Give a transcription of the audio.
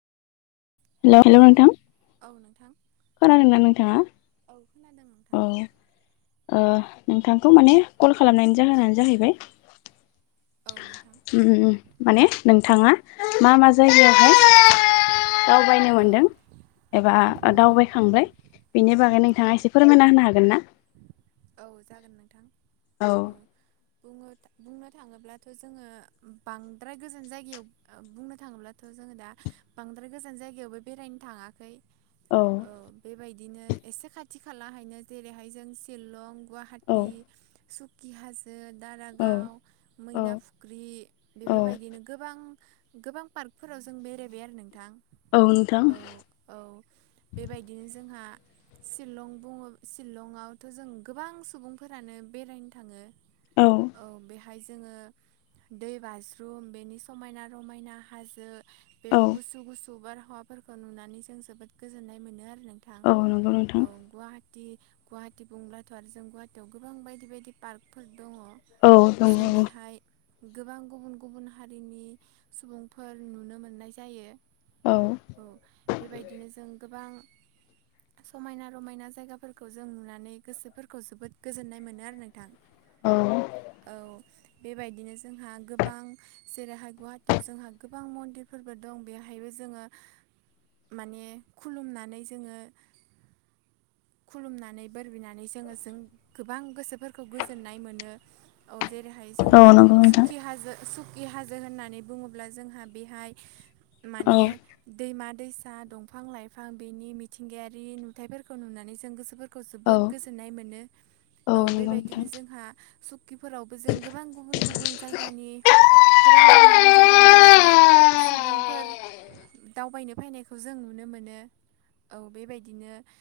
हेल' औ हेल'नोंथां औ नोंथां औ खोनादों औ नोंथां नोंथांखौ माने कल खालामनायनि ओ जाहोनानो जाहैबाय औ नोंथां माने नोंथाङा मा मा औ जायगायावहाय दावबायनो औ मोनदों एबा औ दावबायखांबाय बिनि बागै औ नोंथाङा एसे फोरमायना होनो हागोन ना औ जागोन नोंथां औ बुङो बुंनो थाङोब्लाथ' जोङो बांद्राय गोजान जायगायाव बुंनो थाङोब्लाथ' जोङो दा बांद्राय गोजान जायगायावबो बेरायनो थाङाखै औ बेबायदिनो एसे खाथि खालाहायनो जेरैहाय जों शिलं गुवाहाटी सुकि हाज जो औ दारागाव औ मैना फुख्रि औ बेफोरबायदिनो गोबां गोबां पार्कफोराव जों बेरायबाय आरो नों थां औ नोंथां औ औ बेबायदिनो जोंहा शिलं बुङो शिलंआवथ' जों गोबां सुबुंफोरानो बेरायनो थाङो औ बे हाय जोङो दै बाज्रुम बेनि समायना रमायना हाजो बे औ गुसु गुसु बारहावाफोरखौ नुनानै जों जोबोद गोजोननाय मोनो आरो नोंथां औ नंगौ नोंथां औ गुवाहाटी गुवाहा- टी बुंब्लाथ' आरो जों गुवाहाटीयाव गोबां बायदि बायदि पार्कफोर दङ औ दङ जों औ बेहाय गोबां गुबुन गुबुन हारिनि सुबुंफोर नुनो मोननाय जायो औ बेबायदिनो जों गोबां समायना रमायना जायगाफोरखौ जों नुना नै गोसोफोरखौ जोबोद गोजोन्नाय मोनो आरो नोंथां औ औ बेबायदिनो जोंहा गोबां जेरैहाय गुवाहाटीयाव जोंहा गोबां मन्दिरफोरबो दं बेवहायबो जोङो माने खुलुमनानै जोङो खुलुमनानै बोर बिनानै जोङो जों गोबां गोसोफोरखौ गोजोननाय मोनो औ जेरैहाय औ जोंहा नंगौ नोंथां सुखि हाजो सु खि हाजो होननानै बुङोब्ला जोंहा बेहाय औ माने दैमा दैसा दंफां लाइफां बेनि मिथिंगायारि नुथायफोरखौ नुनानै जों गोसोफोर खौ औ जोबोद गोजोननाय मोनो औ नंगौ नोंथां बेबायदिनो जोंहा सु किफोरावबो जों गोबां गुबुन गुबुन जायगानि गोबां गुबुन गुबुन जायगानि माने सुबुंफोर दावबायनो फैनायखौ जों नुनो मोनो औ बेबायदिनो